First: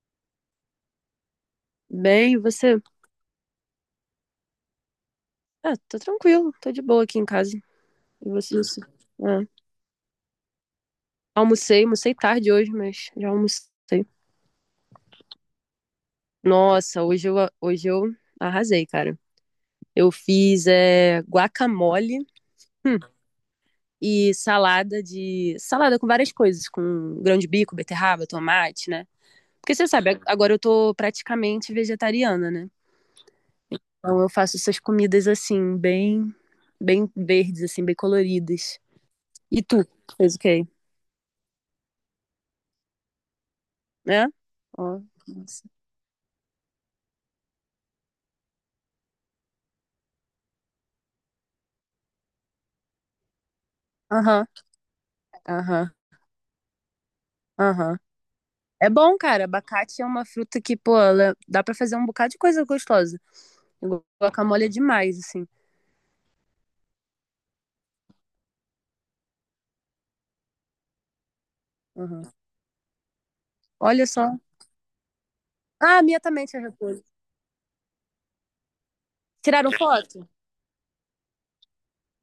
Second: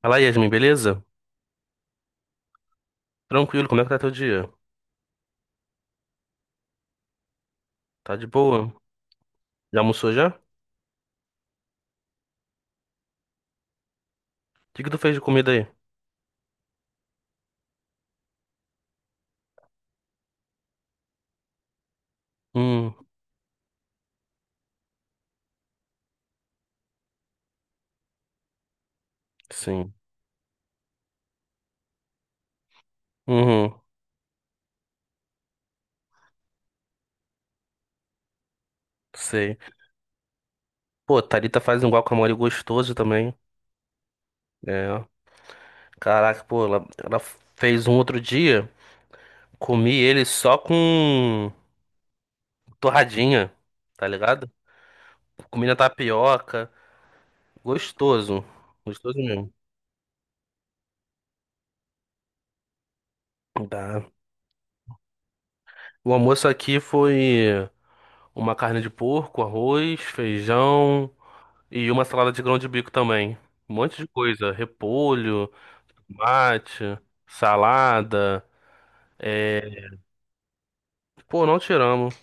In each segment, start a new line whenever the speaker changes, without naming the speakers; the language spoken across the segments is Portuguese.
Fala, Yasmin, beleza?
Bem, e você?
Tranquilo, como é que tá teu dia?
Ah, tô tranquilo, tô de boa aqui em casa.
Tá de
E você?
boa?
Isso. Ah,
Já almoçou já? O
almocei, tarde hoje, mas já almocei.
que que tu fez de comida aí?
Nossa, hoje eu arrasei, cara. Eu fiz guacamole,
Hum,
hum, e salada de. Salada com várias coisas, com grão de bico, beterraba, tomate, né? Porque você
sim.
sabe, agora eu tô praticamente vegetariana, né?
Uhum,
Então eu faço essas comidas assim, bem verdes, assim, bem coloridas.
sei.
E tu, fez o quê?
Pô, Thalita faz um guacamole gostoso também.
Né? Ó,
É.
nossa.
Caraca, pô, ela fez um outro dia, comi ele só com torradinha, tá
Aham,
ligado? Comi na
aham,
tapioca.
aham.
Gostoso.
É bom,
Gostoso
cara.
mesmo.
Abacate é uma fruta que, pô, ela dá pra fazer um bocado de coisa gostosa. O
Tá.
guacamole é demais, assim.
O almoço aqui foi uma carne de porco, arroz, feijão. E uma salada
Aham.
de grão de bico também. Um monte
Olha
de
só.
coisa. Repolho,
Ah, a minha também tinha
mate,
repolho.
salada. É.
Tiraram foto?
Pô, não tiramos.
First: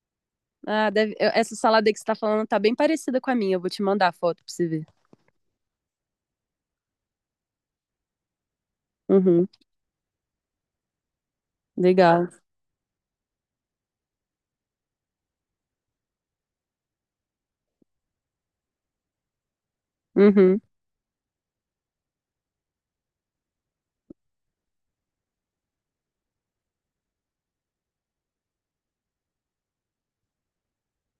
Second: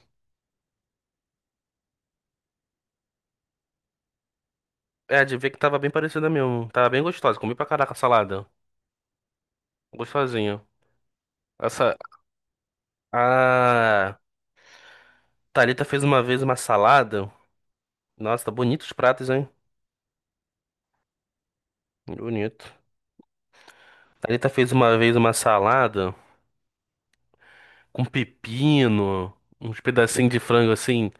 Ah, essa salada aí que você tá falando tá bem parecida com a minha. Eu vou te mandar a foto pra você ver.
É, de ver que tava bem parecida mesmo. Tava bem gostosa. Comi pra caraca a salada.
Uhum,
Gostosinho. Essa.
legal.
A Thalita fez uma vez uma salada. Nossa, tá bonito os pratos, hein?
Uhum.
Bonito. Thalita fez uma vez uma salada com pepino, uns pedacinhos de frango assim,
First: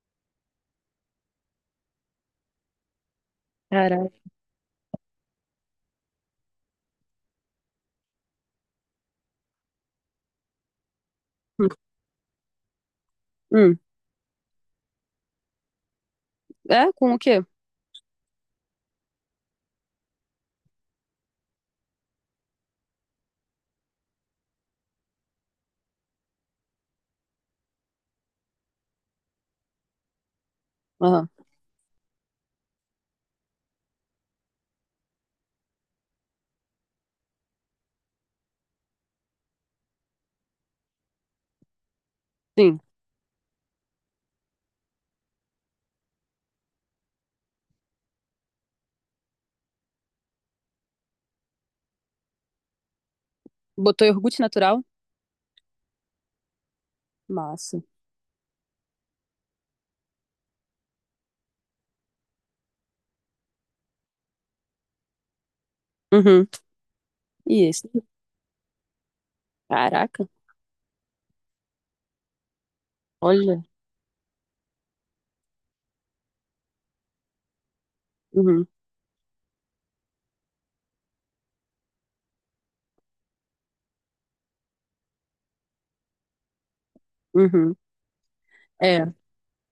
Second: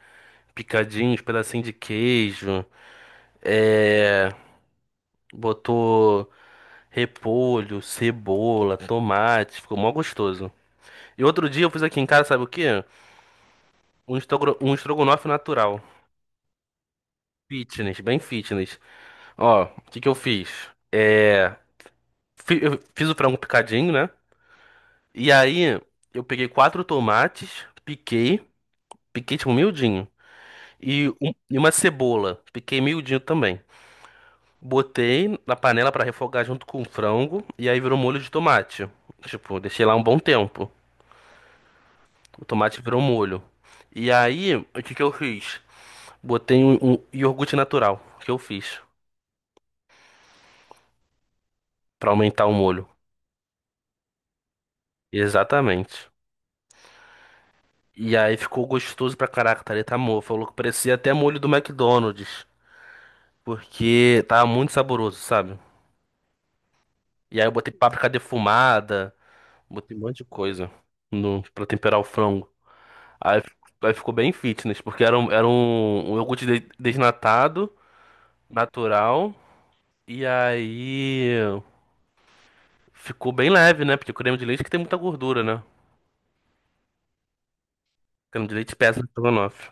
picadinhos, pedacinho de queijo. É.
Caraca.
Botou. Repolho, cebola, tomate, ficou mó gostoso. E outro dia eu fiz aqui em casa, sabe o quê?
Hum.
Um estrogonofe natural.
É? Com o quê?
Fitness, bem fitness. Ó, o que que eu fiz? É... Eu fiz o frango picadinho, né? E aí eu peguei quatro tomates, piquei, tipo miudinho. E,
Aham.
um- e uma cebola, piquei miudinho também. Botei na panela pra refogar junto com o frango e aí virou molho de tomate. Tipo, deixei lá um bom tempo. O tomate
Sim.
virou molho. E aí, o que que eu fiz? Botei um iogurte natural, que eu fiz, pra aumentar o molho.
Botou iogurte natural?
Exatamente.
Massa.
E aí ficou gostoso pra caraca, Thalita mo Falou que parecia até molho do McDonald's, porque tava muito saboroso, sabe?
Uhum.
E aí eu
E
botei
esse?
páprica defumada, botei um monte de
Caraca.
coisa no, pra temperar o frango. Aí, fi-
Olha.
aí ficou bem fitness, porque era um iogurte desnatado,
Uhum.
natural. E aí, ficou bem leve, né? Porque o creme de leite que tem muita gordura, né? O
Uhum.
creme de leite pesa no
É.
estrogonofe.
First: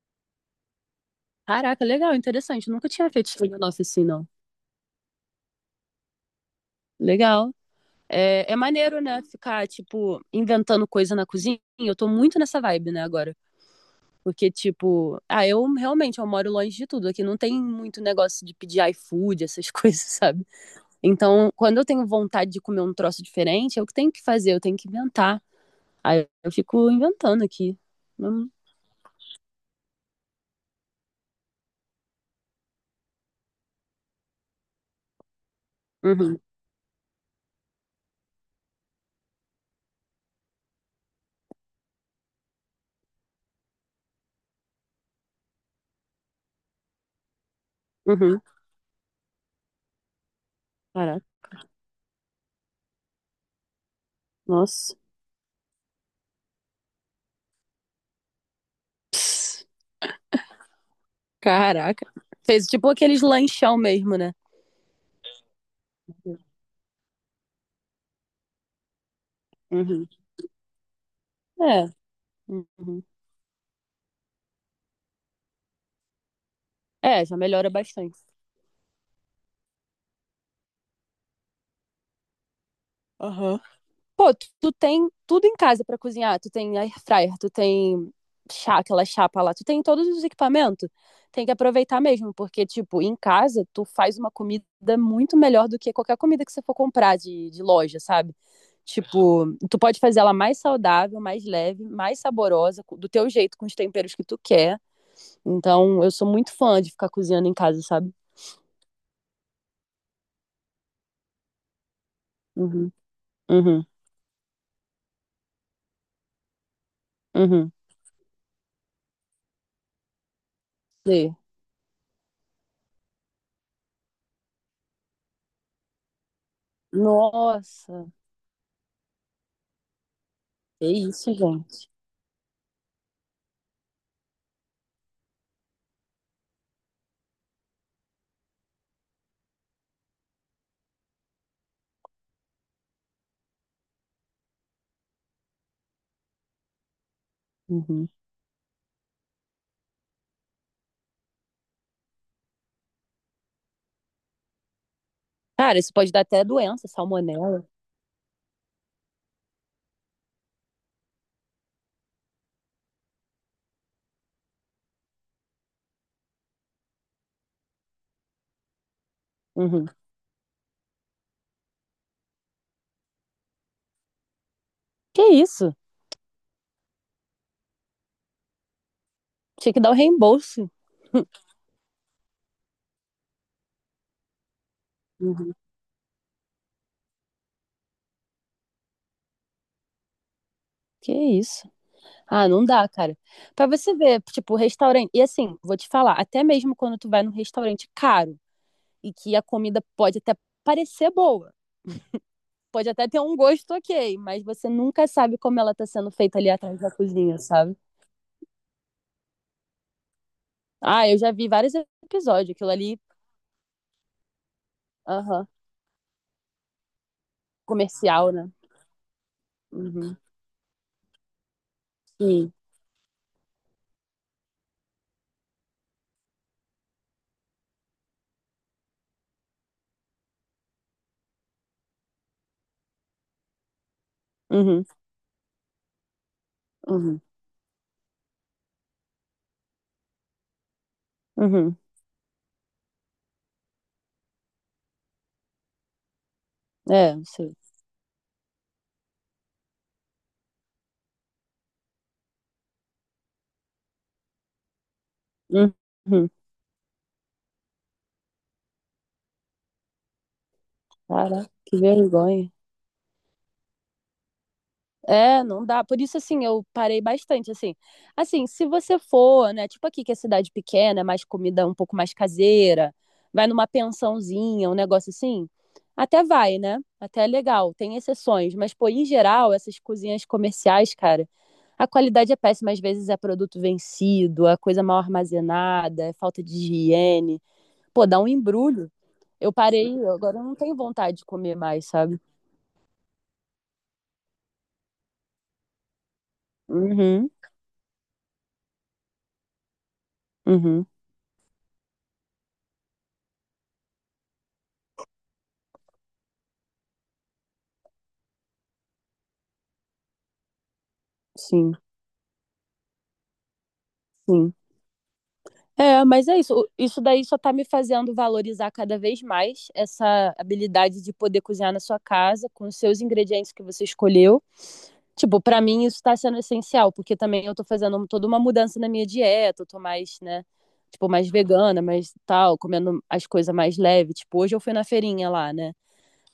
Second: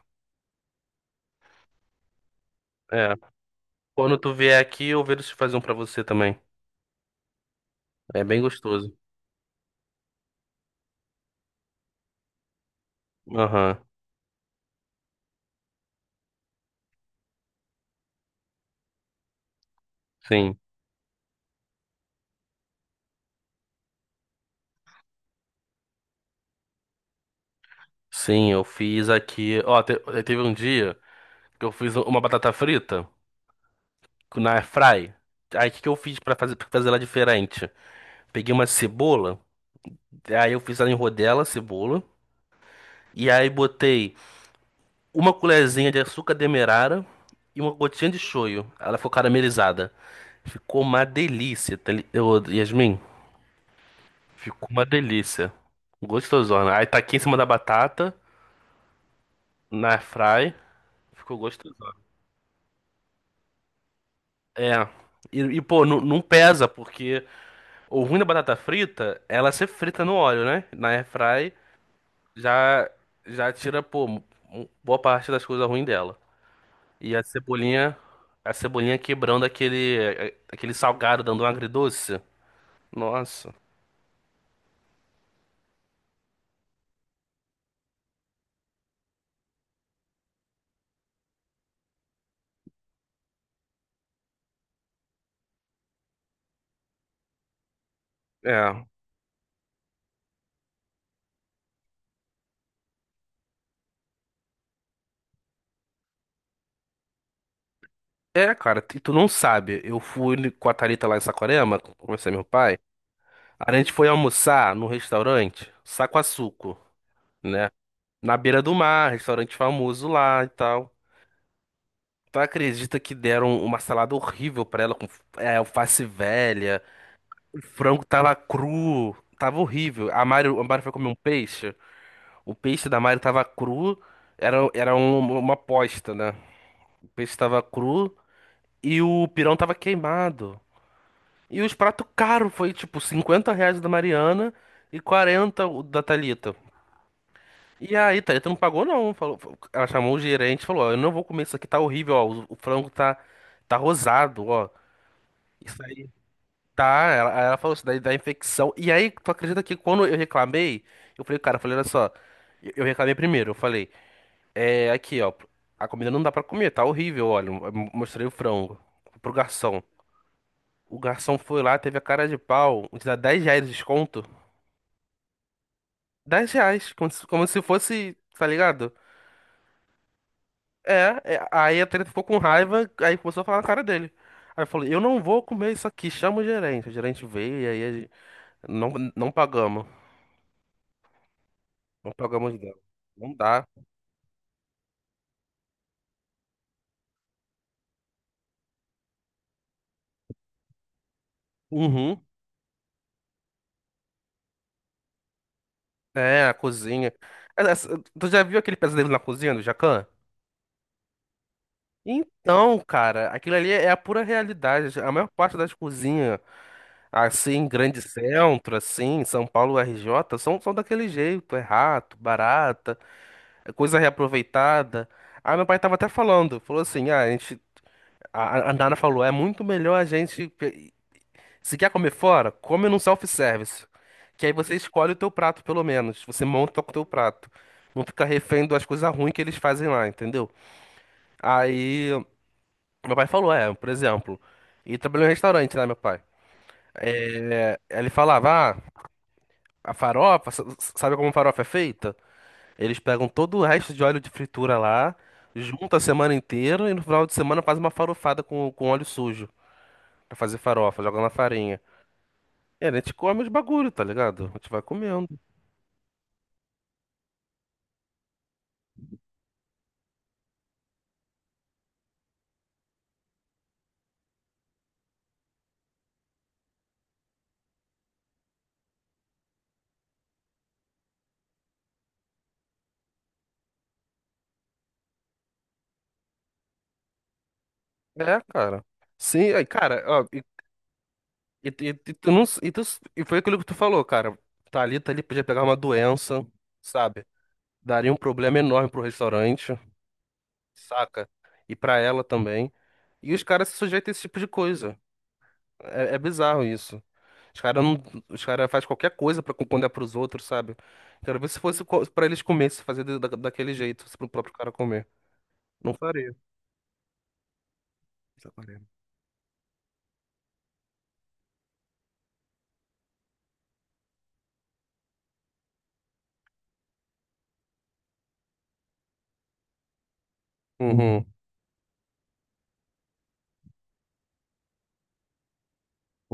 Caraca, legal, interessante. Nunca tinha
É.
feito estudo na
Quando
oficina.
tu vier aqui, eu vejo se faz um pra você também.
Legal.
É bem
É, é
gostoso.
maneiro, né? Ficar, tipo, inventando coisa na cozinha. Eu tô muito nessa vibe, né, agora.
Aham.
Porque, tipo, ah, eu realmente eu moro longe de tudo. Aqui não tem muito negócio de pedir iFood, essas coisas, sabe?
Sim.
Então, quando eu tenho vontade de comer um troço diferente, é o que tenho que fazer, eu tenho que inventar. Aí eu fico inventando aqui. Hum,
Sim, eu fiz aqui. Ó, teve um dia que eu fiz uma batata frita na air fry. Aí o que que eu fiz pra
Uhum,
fazer, pra fazer ela diferente? Peguei uma cebola, aí eu fiz ela em rodela, cebola, e aí botei uma colherzinha de açúcar demerara e uma gotinha de
uhum.
shoyu. Ela ficou caramelizada. Ficou uma
Caraca,
delícia, Ô, Yasmin. Ficou uma
nossa.
delícia. Gostosona. Aí tá aqui em cima da batata, na air fry. Ficou gostosona.
Caraca. Fez tipo aqueles lanchão mesmo, né?
É. Pô, não, não pesa, porque o ruim da batata frita, é ela ser frita
Uhum.
no óleo, né? Na air fry
É.
já,
Uhum.
já tira, pô, boa parte das coisas ruins dela. E a
É, já melhora
cebolinha,
bastante.
a cebolinha quebrando aquele salgado, dando um agridoce. Nossa.
Aham. Pô, tu tem tudo em casa pra cozinhar. Tu tem air fryer, tu tem chá, aquela chapa lá, tu tem todos os equipamentos. Tem que aproveitar mesmo, porque, tipo, em casa tu faz uma comida muito melhor do que qualquer comida que você for comprar de loja, sabe?
É.
Tipo, tu pode fazer ela mais saudável, mais leve, mais saborosa, do teu jeito, com os temperos que tu quer. Então, eu sou muito fã de ficar cozinhando em casa, sabe?
É, cara, e tu não sabe. Eu fui com a Thalita lá em Saquarema, conversei com meu pai.
Uhum,
A
uhum,
gente foi almoçar num restaurante, Saquaçuco, né?
uhum.
Na beira do mar, restaurante famoso lá e tal.
Sei.
Tu acredita que deram uma salada horrível pra ela, com alface velha, o frango
Nossa,
tava cru, tava horrível. A Mário
é
foi comer um
isso,
peixe.
gente.
O peixe da Mari tava cru, era uma aposta, né? O peixe tava cru e o pirão tava queimado. E os pratos caros, foi tipo R$ 50 da Mariana e 40 o da Thalita. E
Uhum.
aí, Thalita não pagou não, falou, ela chamou o gerente e falou, ó, eu não vou comer isso aqui, tá horrível, ó, o frango tá rosado, ó.
Cara,
Isso
isso
aí
pode dar até
tá,
doença,
aí ela
salmonela.
falou, isso daí dá infecção. E aí, tu acredita que quando eu reclamei, eu falei, cara, eu falei, olha só, eu reclamei primeiro, eu falei, é, aqui, ó. A comida não dá pra comer, tá horrível, olha. Eu mostrei o frango pro garçom.
Uhum.
O garçom foi lá, teve a cara de pau, de dar R$ 10 de desconto.
Que isso?
R$ 10, como se fosse, tá ligado?
Tinha que dar o reembolso.
Aí a treta ficou com raiva, aí começou a falar na cara dele. Aí eu falei, eu não vou
Uhum.
comer isso aqui, chama o gerente. O gerente veio e aí não, não pagamos.
Que isso?
Não
Ah,
pagamos
não
dela.
dá, cara.
Não dá.
Pra você ver, tipo, restaurante. E assim, vou te falar, até mesmo quando tu vai num restaurante caro e que a comida pode até parecer boa,
Uhum.
pode até ter um gosto ok, mas você nunca sabe como ela tá sendo feita
É,
ali
a
atrás da
cozinha.
cozinha, sabe?
Essa- Tu já viu aquele pesadelo na cozinha do Jacan?
Ah, eu já vi vários episódios, aquilo
Então,
ali,
cara, aquilo ali é a pura realidade. A maior
aham,
parte das cozinhas, assim, em grande
comercial, né?
centro, assim, em São Paulo,
Uhum,
RJ, são daquele jeito. É rato,
sim.
barata, é coisa reaproveitada. Ah, meu pai tava até falando, falou assim, ah, a Nana falou, é muito melhor a gente, se quer comer fora, come num self-service. Que aí você
Uhum,
escolhe o teu prato, pelo menos. Você monta o teu
uhum,
prato. Não fica refém das coisas ruins que eles fazem lá, entendeu?
uhum.
Aí meu pai falou, é, por exemplo. E trabalhou em restaurante, né, meu pai?
É, eu sei.
Ele falava, ah, a farofa, sabe como farofa é feita? Eles pegam todo o resto de óleo de fritura lá, junta a
Uhum.
semana inteira e no final de semana faz uma farofada com óleo sujo pra fazer farofa, joga na
Caraca, que
farinha.
vergonha.
E a gente come os bagulho, tá ligado? A gente vai comendo.
É, não dá. Por isso, assim, eu parei bastante, assim. Assim, se você for, né, tipo aqui que é cidade pequena, é mais comida um pouco mais caseira, vai numa pensãozinha, um negócio assim, até vai, né? Até é legal, tem exceções. Mas, pô, em geral, essas cozinhas comerciais, cara, a qualidade é péssima. Às vezes é produto vencido, é coisa mal armazenada, é falta de higiene. Pô, dá um
É, cara.
embrulho. Eu
Sim, aí,
parei,
cara,
eu
ó,
agora
e,
não tenho vontade de comer
e,
mais,
e, e
sabe?
tu não, e foi aquilo que tu falou, cara. Tá ali, podia pegar uma doença, sabe?
Uhum,
Daria um problema enorme pro restaurante.
uhum,
Saca? E pra ela também. E os caras se sujeitam a esse tipo de coisa. É bizarro isso. Os caras não, os cara faz qualquer coisa pra contar pros outros, sabe? Quero ver se
sim,
fosse pra eles comer, se fazer daquele jeito, se pro
sim.
próprio cara comer. Não
É, mas
faria.
é isso. Isso daí só tá me fazendo
Isso é
valorizar
faria.
cada vez mais essa habilidade de poder cozinhar na sua casa com os seus ingredientes que você escolheu. Tipo, pra mim isso tá sendo essencial, porque também eu tô fazendo um, toda uma mudança na minha dieta, eu tô mais, né, tipo,
Uhum,
mais vegana, mais tal, comendo as coisas mais leve. Tipo, hoje eu fui na feirinha lá, né?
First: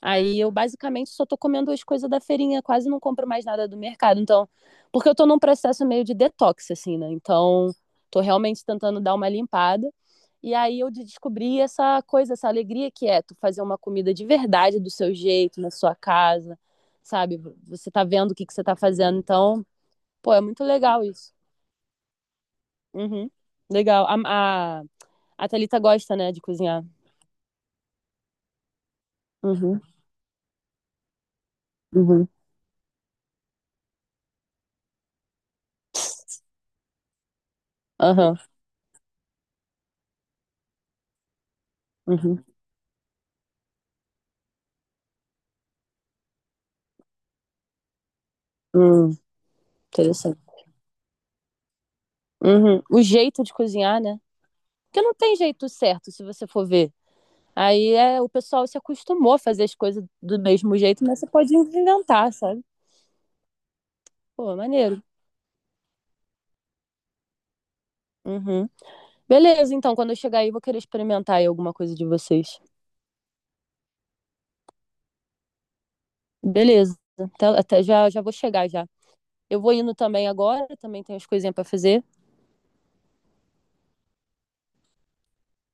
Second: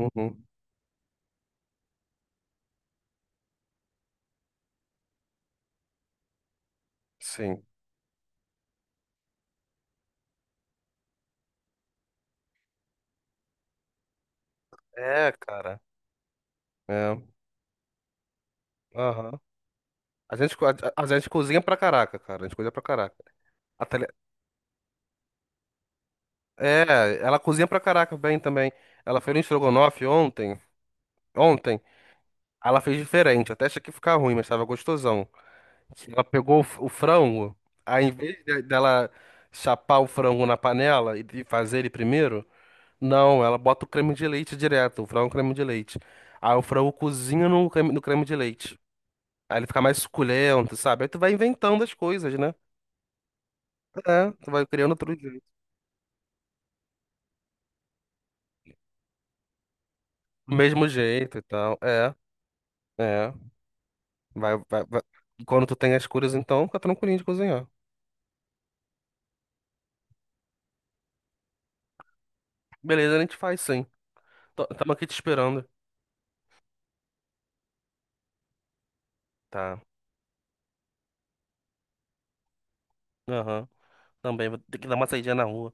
Aí eu basicamente só tô comendo as coisas da feirinha, quase não compro mais nada do mercado. Então, porque eu tô num processo meio de detox, assim, né?
sim.
Então, tô realmente tentando dar uma limpada. E aí eu descobri essa coisa, essa alegria que é tu fazer uma comida de verdade do seu
É,
jeito, na
cara.
sua casa,
É,
sabe? Você tá vendo o que que você tá fazendo.
aham.
Então, pô,
A
é
gente,
muito
co- a,
legal
a gente
isso.
cozinha pra caraca, cara. A gente cozinha pra caraca.
Uhum.
A
Legal.
tele-
A Thalita gosta, né, de cozinhar.
É, ela cozinha pra caraca bem também. Ela fez um
Uhum,
estrogonofe ontem. Ontem.
uhum,
Aí ela fez diferente, até achei que ia ficar ruim, mas tava gostosão. Ela pegou o frango, aí em
aham,
vez dela chapar o frango na panela e fazer ele
uhum.
primeiro, não, ela bota o creme de leite direto, o frango creme de leite. Aí o frango cozinha no creme de leite.
Hum,
Aí ele fica mais
interessante.
suculento, sabe? Aí tu vai inventando as coisas, né?
Uhum. O jeito de cozinhar, né?
É, tu vai criando
Porque não
outro
tem
jeito.
jeito certo, se você for ver. Aí é, o pessoal se acostumou a fazer as coisas do
Do
mesmo
mesmo
jeito, mas você
jeito e
pode
tal. É,
inventar, sabe?
é. Vai,
Pô,
vai, vai.
maneiro.
E quando tu tem as curas, então, fica tranquilinho de cozinhar.
Uhum. Beleza, então, quando eu chegar aí, eu vou querer experimentar aí alguma coisa de vocês.
Beleza, a gente faz sim. Tamo aqui te esperando.
Beleza. Até, até já, já vou chegar já. Eu vou
Tá.
indo também agora, também tenho as coisinhas pra fazer.
Aham. Também vou ter que dar uma saída na rua.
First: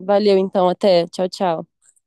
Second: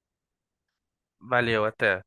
Valeu, então, até. Tchau,
Valeu,
tchau.
até.